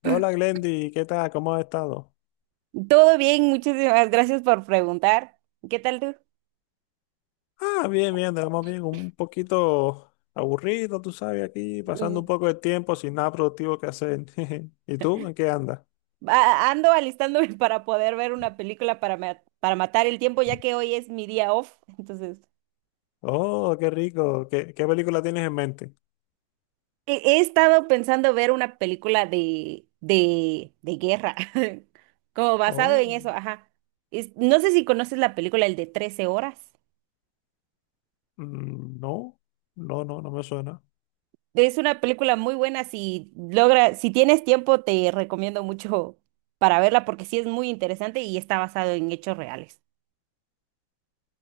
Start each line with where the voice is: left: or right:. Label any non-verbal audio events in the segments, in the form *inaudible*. left: Hola Glendy, ¿qué tal? ¿Cómo has estado?
right: Todo bien, muchísimas gracias por preguntar. ¿Qué tal tú?
left: Bien, bien, estamos bien, un poquito aburrido, tú sabes, aquí pasando un
right: Mm,
left: poco de tiempo sin nada productivo que hacer. *laughs* ¿Y tú? ¿En qué andas?
right: Ando alistándome *laughs* para poder ver una película para matar el tiempo, ya que hoy es mi día off.
left: Oh, qué rico. ¿Qué película tienes en mente?
right: He estado pensando ver una película de guerra, *laughs* como basado en
left: Oh,
right: eso, ajá. No sé si conoces la película El de 13 horas.
left: mm, no, no me suena.
right: Es una película muy buena, si tienes tiempo, te recomiendo mucho para verla porque sí es muy interesante y está basado en hechos reales.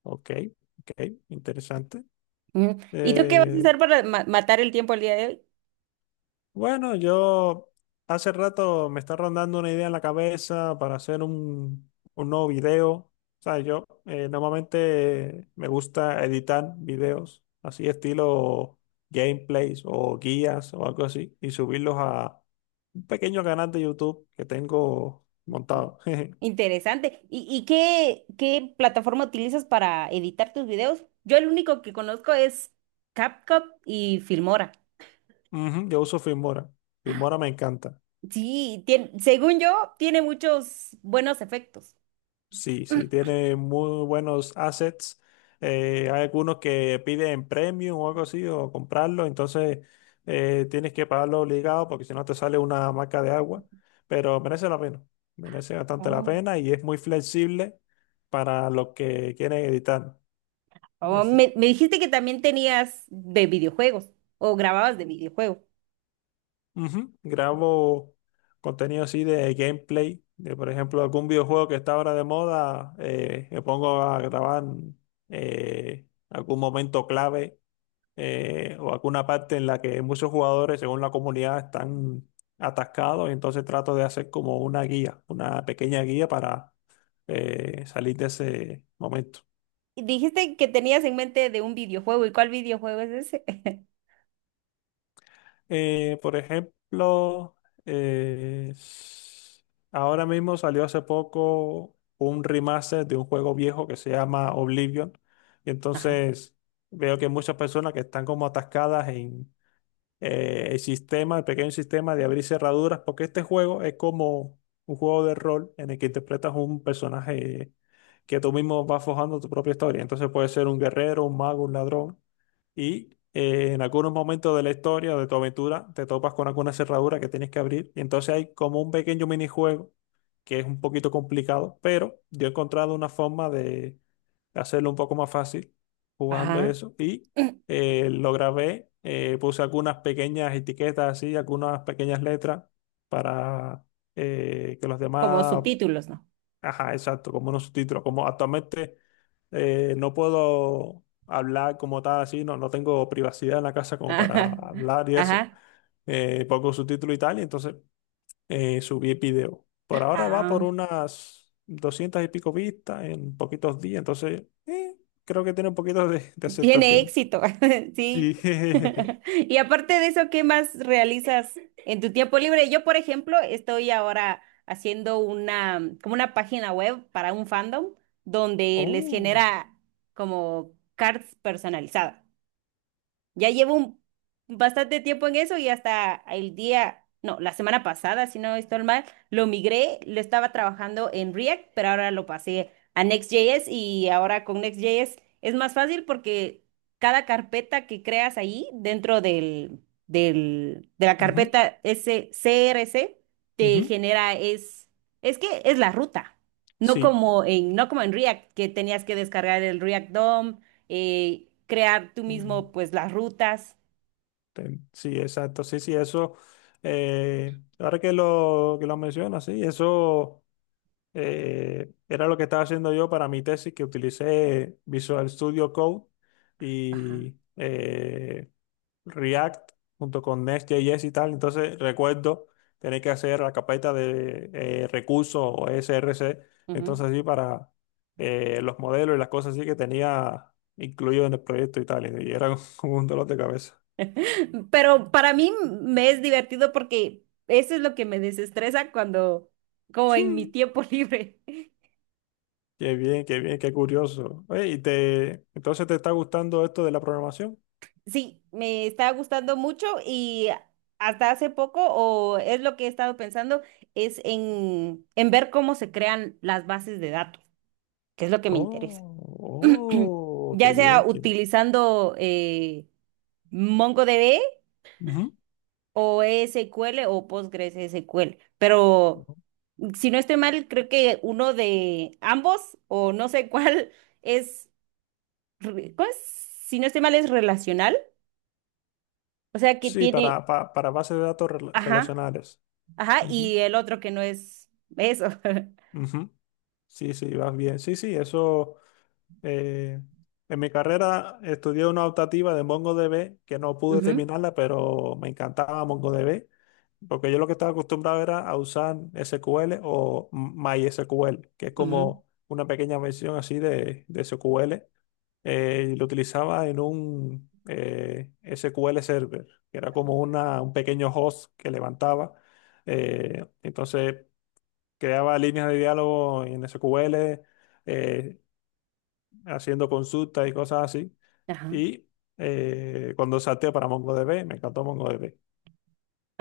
left: Ok, ok, interesante.
right: Ujú. ¿Y tú qué vas a
left: Eh,
right: hacer para matar el tiempo el día de hoy?
left: Bueno, yo hace rato me está rondando una idea en la cabeza para hacer un nuevo video. O sea, yo normalmente me gusta editar videos así estilo gameplays o guías o algo así y subirlos a un pequeño canal de YouTube que tengo
right: Inter-
left: montado. *laughs*
right: Interesante. ¿Y qué plataforma utilizas para editar tus videos? Yo el único que conozco es CapCut y Filmora.
left: Ujú, yo uso Filmora. Filmora me encanta.
right: Sí, según yo, tiene muchos buenos efectos.
left: Sí, sí,
right: *clears throat*
left: tiene muy buenos assets. Hay algunos que piden premium o algo así, o comprarlo, entonces tienes que pagarlo obligado porque si no te sale una marca de agua, pero merece la pena, merece bastante la
right: Oh.
left: pena y es muy flexible para los que quieren editar y
right: Oh,
left: así.
right: me dijiste que también tenías de videojuegos o grababas de videojuegos.
left: Ujú. Grabo contenido así de gameplay, de por ejemplo algún videojuego que está ahora de moda, me pongo a grabar algún momento clave o alguna parte en la que muchos jugadores, según la comunidad, están atascados, y entonces trato de hacer como una guía, una pequeña guía para salir de ese momento.
right: Y dijiste que tenías en mente de un videojuego. ¿Y cuál videojuego es ese?
left: Por ejemplo, eh, s- ahora mismo salió hace poco un remaster de un juego viejo que se llama Oblivion, y
right: *laughs* Ajá.
left: entonces veo que hay muchas personas que están como atascadas el sistema, el pequeño sistema de abrir cerraduras, porque este juego es como un juego de rol en el que interpretas un personaje que tú mismo vas forjando tu propia historia. Entonces puede ser un guerrero, un mago, un ladrón y en algunos momentos de la historia o de tu aventura te topas con alguna cerradura que tienes que abrir. Y entonces hay como un pequeño minijuego que es un poquito complicado, pero yo he encontrado una forma de hacerlo un poco más fácil jugando
right: Ajá.
left: eso y
right: *clears throat*
left: lo grabé, puse algunas pequeñas etiquetas así, algunas pequeñas letras para que los
right: Como
left: demás.
right: subtítulos, ¿no?
left: Ajá, exacto, como unos subtítulos. Como actualmente no puedo hablar como tal así, no, no tengo privacidad en la casa
right: *laughs*
left: como para
right: Ajá.
left: hablar y eso.
right: Ajá.
left: Pongo subtítulos y tal, y entonces subí el video. Por ahora va por
right: Ah,
left: unas 200 y pico vistas en poquitos días, entonces creo que tiene un poquito de
right: tiene
left: aceptación.
right: éxito. *laughs* Sí.
left: Sí, *laughs*
right: *laughs*
left: jejeje.
right: Y aparte de eso, ¿qué más realizas en tu tiempo libre? Yo, por ejemplo, estoy ahora haciendo una, como una página web para un fandom donde les
left: Oh,
right: genera como cards personalizadas. Ya bastante tiempo en eso y hasta el día, no, la semana pasada, si no estoy mal, lo migré, lo estaba trabajando en React, pero ahora lo pasé a Next.js, y ahora con Next.js es más fácil porque cada carpeta que creas ahí dentro de la
left: ujú,
right: carpeta ese CRC te
left: ujú,
right: genera es que es la ruta.
left: sí.
right: No como en React, que tenías que descargar el React DOM, crear tú mismo pues las rutas.
left: Sí, exacto, sí, sí, eso, ahora que lo mencionas, sí, eso era lo que estaba haciendo yo para mi tesis, que utilicé Visual Studio Code
right: Ajá.
left: y React junto con Next.js y tal, entonces recuerdo tener que hacer la carpeta de recursos o SRC,
right: Ujú.
left: entonces sí para los modelos y las cosas así que tenía incluido en el proyecto y tal, y era *laughs* como un dolor de cabeza.
right: *laughs* Pero para mí me es divertido porque eso es lo que me desestresa cuando, como en mi
left: *laughs*
right: tiempo *laughs* libre.
left: Qué bien, qué bien, qué curioso. Oye, ¿y te, entonces te está gustando esto de la programación?
right: Sí, me está gustando mucho y hasta hace poco, o es lo que he estado pensando, es en ver cómo se crean las bases de datos, que es lo que me interesa.
left: Oh,
right: *clears throat*
left: oh, qué
right: Ya sea
left: bien, qué bien.
right: utilizando MongoDB
left: Ujú,
right: o SQL o Postgres SQL. Pero si no estoy mal, creo que uno de ambos, o no sé *laughs* cuál, es, ¿cómo es? Si no estoy mal, es relacional. O sea que
left: sí,
right: tiene,
left: para bases de datos
right: ajá,
left: relacionales.
right: ajá,
left: Ujú,
right: y el otro que no es eso. *laughs*
left: ujú. Sí, sí, vas bien. Sí, sí, eso. Eh, en mi carrera estudié una optativa de MongoDB que no pude
right: Ujú,
left: terminarla, pero me encantaba MongoDB, porque yo lo que estaba acostumbrado era a usar SQL o MySQL, que es
right: ujú.
left: como una pequeña versión así de SQL. Y lo utilizaba en un SQL Server, que era como un pequeño host que levantaba. Entonces creaba líneas de diálogo en SQL haciendo consultas y cosas así.
right: Ajá.
left: Y cuando salté para MongoDB, me encantó MongoDB.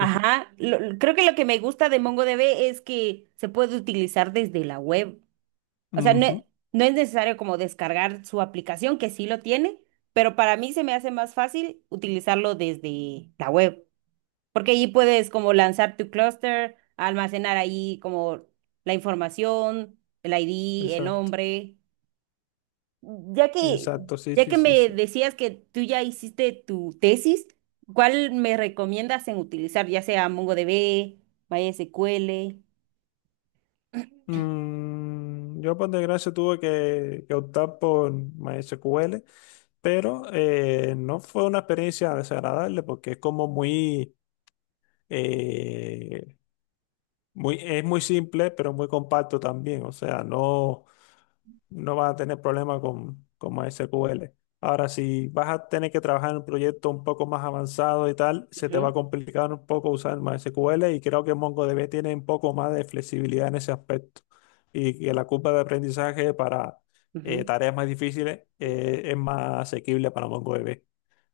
left: *laughs*
right: Creo que lo que me gusta de MongoDB es que se puede utilizar desde la web. O sea, no,
left: Ujú,
right: no es necesario como descargar su aplicación, que sí lo tiene, pero para mí se me hace más fácil utilizarlo desde la web, porque ahí puedes como lanzar tu clúster, almacenar ahí como la información, el ID, el
left: exacto,
right: nombre. Ya que,
left: exacto, sí,
right: ya
left: sí,
right: que
left: sí,
right: me
left: sí.
right: decías que tú ya hiciste tu tesis, ¿cuál me recomiendas en utilizar, ya sea MongoDB, MySQL? *clears throat*
left: Mm, yo por desgracia tuve que optar por MySQL, pero no fue una experiencia desagradable porque es como muy, eh, es muy simple, pero muy compacto también. O sea, no, no vas a tener problema con MySQL. Ahora, si vas a tener que trabajar en un proyecto un poco más avanzado y tal, se te va a
right: Ujú,
left: complicar un poco usar MySQL y creo que MongoDB tiene un poco más de flexibilidad en ese aspecto. Y que la curva de aprendizaje para
right: ujú.
left: tareas más difíciles es más asequible para MongoDB.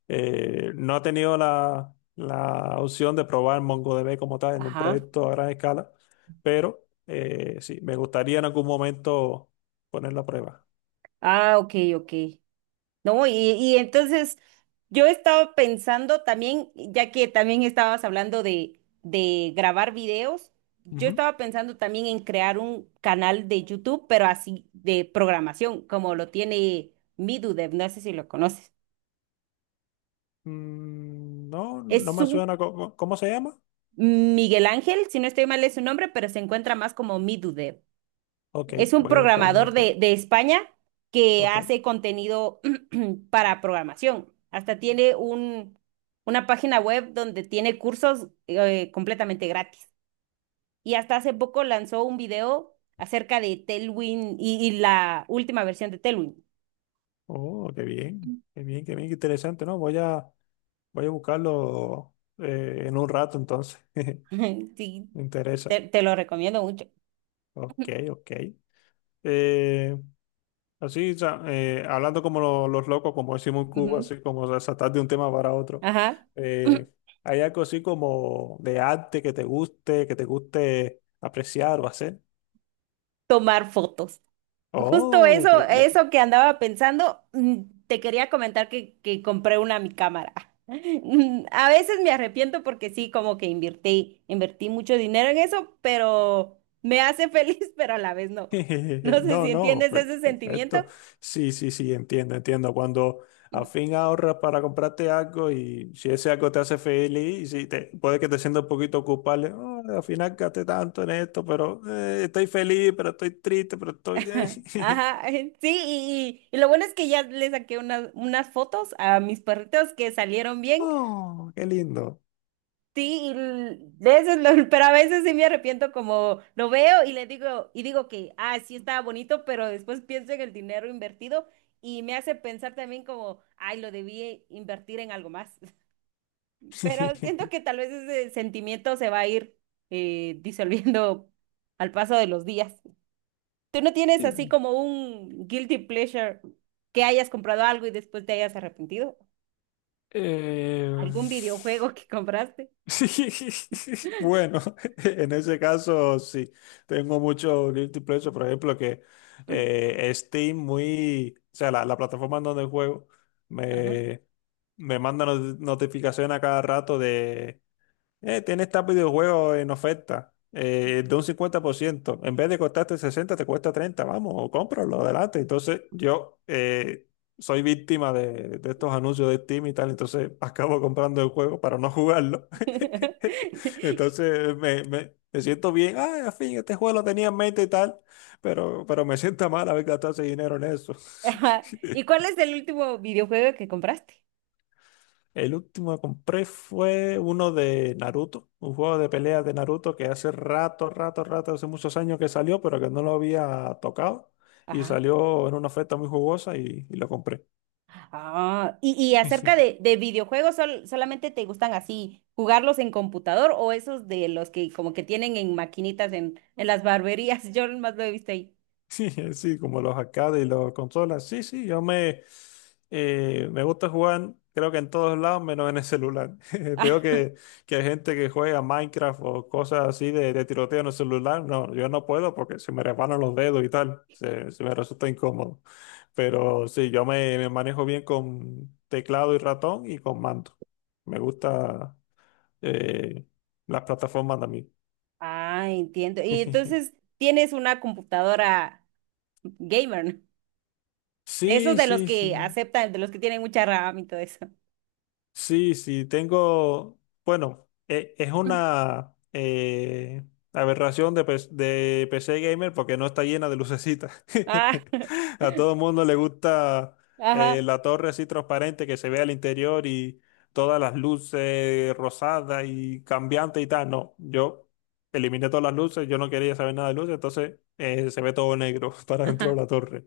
left: No he tenido la, la opción de probar MongoDB como tal en un
right: Ajá.
left: proyecto a gran escala, pero sí, me gustaría en algún momento ponerlo a prueba.
right: Ah, ok, ok. No, y entonces yo estaba pensando también, ya que también estabas hablando de grabar videos, yo
left: Ujú.
right: estaba pensando también en crear un canal de YouTube, pero así de programación, como lo tiene Midudev, no sé si lo conoces.
left: Mm, no, no
right: Es
left: me
right: un
left: suena. ¿Cómo se llama?
right: Miguel Ángel, si no estoy mal es su nombre, pero se encuentra más como Midudev.
left: Ok,
right: Es un
left: voy a buscarlo
right: programador
left: después.
right: de España que
left: Ok.
right: hace contenido *clears throat* para programación. Hasta tiene un, una página web donde tiene cursos completamente gratis. Y hasta hace poco lanzó un video acerca de Tailwind y la última versión de Tailwind.
left: Oh, qué bien. Qué bien, qué bien, qué interesante, ¿no? Voy a, voy a buscarlo en un rato entonces. *laughs*
right: *laughs* Sí,
left: Me interesa.
right: te lo recomiendo mucho.
left: Ok, ok. Eh, así, o sea, hablando como los locos, como decimos en Cuba,
right: Ujú.
left: así como saltar de un tema para otro.
right: Ajá.
left: Eh,
right: *clears throat*
left: ¿Hay algo así como de arte que te guste apreciar o hacer?
right: Tomar fotos. Justo
left: Oh,
right: eso,
left: qué bien.
right: eso que andaba pensando, mm, te quería comentar que compré una mi cámara. *laughs* Mm, a veces me arrepiento porque sí, como que invertí mucho dinero en eso, pero me hace feliz, *laughs* pero a la vez no. No
left: *laughs*
right: sé
left: No,
right: si
left: no,
right: entiendes ese sentimiento.
left: perfecto. Sí, sí, sí, entiendo, entiendo. Cuando al fin ahorras para comprarte algo y si ese algo te hace feliz, y si te, puede que te sientas un poquito culpable, "Oh, al final gasté tanto en esto, pero estoy feliz, pero estoy triste, pero estoy...
right: *laughs*
left: *laughs*
right: Ajá, sí, y lo bueno es que ya le saqué unas fotos a mis perritos que salieron bien.
left: Oh, qué lindo.
right: Sí, y de veces *laughs* pero a veces sí me arrepiento como lo veo y le digo y digo que ah, sí estaba bonito, pero después pienso en el dinero invertido y me hace pensar también como, ay, lo debí invertir en algo más. *laughs* Pero siento
left: *laughs*
right: que tal vez ese sentimiento se va a ir disolviendo al paso de los días. ¿Tú no tienes así
left: Sí.
right: como un guilty pleasure que hayas comprado algo y después te hayas arrepentido?
left: Eh,
right: ¿Algún videojuego que compraste?
left: *laughs* sí. *laughs* Bueno, *laughs* en ese caso sí, tengo mucho guilty pleasure, por ejemplo, que Steam muy, o sea, la plataforma en donde juego
right: Ajá.
left: me, me manda notificación a cada rato de tienes este videojuego en oferta de un 50%. En vez de costarte 60 te cuesta 30. Vamos, cómpralo, adelante. Entonces, yo soy víctima de estos anuncios de Steam y tal. Entonces, *laughs* acabo comprando el juego para no jugarlo.
right: *laughs*
left: *laughs*
right: *laughs*
left: Entonces, me, me siento bien. Ah, al fin, este juego lo tenía en mente y tal. Pero me siento mal haber gastado ese dinero en eso.
right: Ajá. ¿Y
left: *laughs*
right: cuál es el último videojuego que compraste?
left: El último que compré fue uno de Naruto, un juego de peleas de Naruto que hace rato, hace muchos años que salió, pero que no lo había tocado. Y
right: Ajá.
left: salió en una oferta muy jugosa y lo compré.
right: Ah, y acerca
left: *laughs*
right: de videojuegos, ¿solamente te gustan así jugarlos en computador o esos de los que como que tienen en maquinitas en las barberías? *laughs* Yo más lo he visto ahí.
left: Sí, *laughs* sí, como los arcades y los consolas. Sí, sí, yo me, me gusta jugar, creo que en todos lados, menos en el celular. *laughs* Veo que hay gente que juega Minecraft o cosas así de tiroteo en el celular. No, yo no puedo porque se me resbalan los dedos y tal. Se me resulta incómodo. Pero sí, yo me, me manejo bien con teclado y ratón y con mando. Me gusta eh, las plataformas también.
right: Ah, entiendo. Y
left: *laughs*
right: entonces tienes una computadora gamer, ¿no? De esos
left: Sí,
right: de los
left: sí,
right: que
left: sí.
right: aceptan, de los que tienen mucha RAM y todo eso.
left: Sí, sí, tengo, bueno, es
right: *laughs*
left: una aberración de, de PC Gamer porque no está llena de lucecitas.
right: Ah,
left: *laughs*
right: *laughs*
left: A todo el mundo le gusta
right: ajá,
left: la torre así transparente que se ve al interior y todas las luces rosadas y cambiantes y tal. No, yo eliminé todas las luces, yo no quería saber nada de luces, entonces se ve todo negro *laughs* para dentro de
right: ajá,
left: la torre.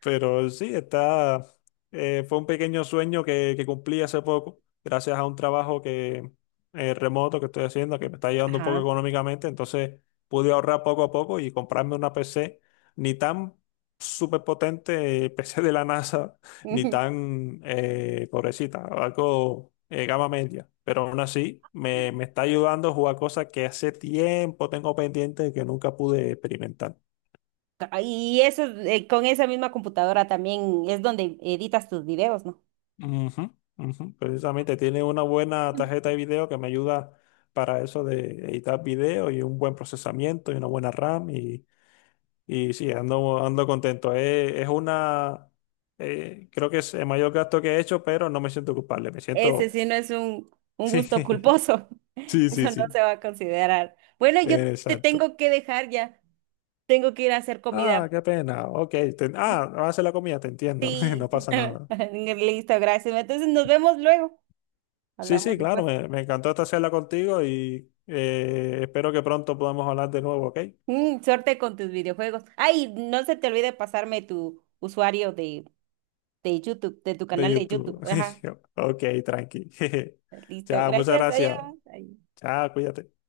left: Pero sí, está, fue un pequeño sueño que cumplí hace poco, gracias a un trabajo que, remoto que estoy haciendo, que me está ayudando un poco
right: ajá.
left: económicamente. Entonces pude ahorrar poco a poco y comprarme una PC ni tan súper potente, *laughs* PC de la NASA, ni
right: *laughs*
left: tan pobrecita, algo gama media. Pero aún así, me está ayudando a jugar cosas que hace tiempo tengo pendiente y que nunca pude experimentar.
right: Ah, y eso, con esa misma computadora también es donde editas tus videos, ¿no?
left: Ujú, ujú, precisamente tiene una buena tarjeta de video que me ayuda para eso de editar video y un buen procesamiento y una buena RAM y sí, ando, ando contento. Es una, creo que es el mayor gasto que he hecho, pero no me siento culpable, me
right: Ese
left: siento...
right: sí no es un gusto
left: *laughs* Sí,
right: culposo. *laughs*
left: sí, sí,
right: Eso no
left: sí,
right: se va a considerar. Bueno, yo te
left: exacto.
right: tengo que dejar ya. Tengo que ir a hacer
left: Ah,
right: comida.
left: qué pena. Ok, va a hacer la comida, te entiendo, *laughs* no
right: Sí.
left: pasa
right: *laughs*
left: nada.
right: Listo, gracias. Entonces nos vemos luego.
left: Sí, sí,
right: Hablamos
left: claro,
right: después.
left: me encantó esta charla contigo y espero que pronto podamos hablar de nuevo, ¿ok?
right: Mm, suerte con tus videojuegos. Ay, no se te olvide pasarme tu usuario de YouTube, de tu
left: De
right: canal de
left: YouTube.
right: YouTube. Ajá.
left: *laughs* Ok, tranqui. *laughs*
right: Listo.
left: Chao, muchas
right: Gracias.
left: gracias.
right: Adiós. Ay.
left: Chao, cuídate.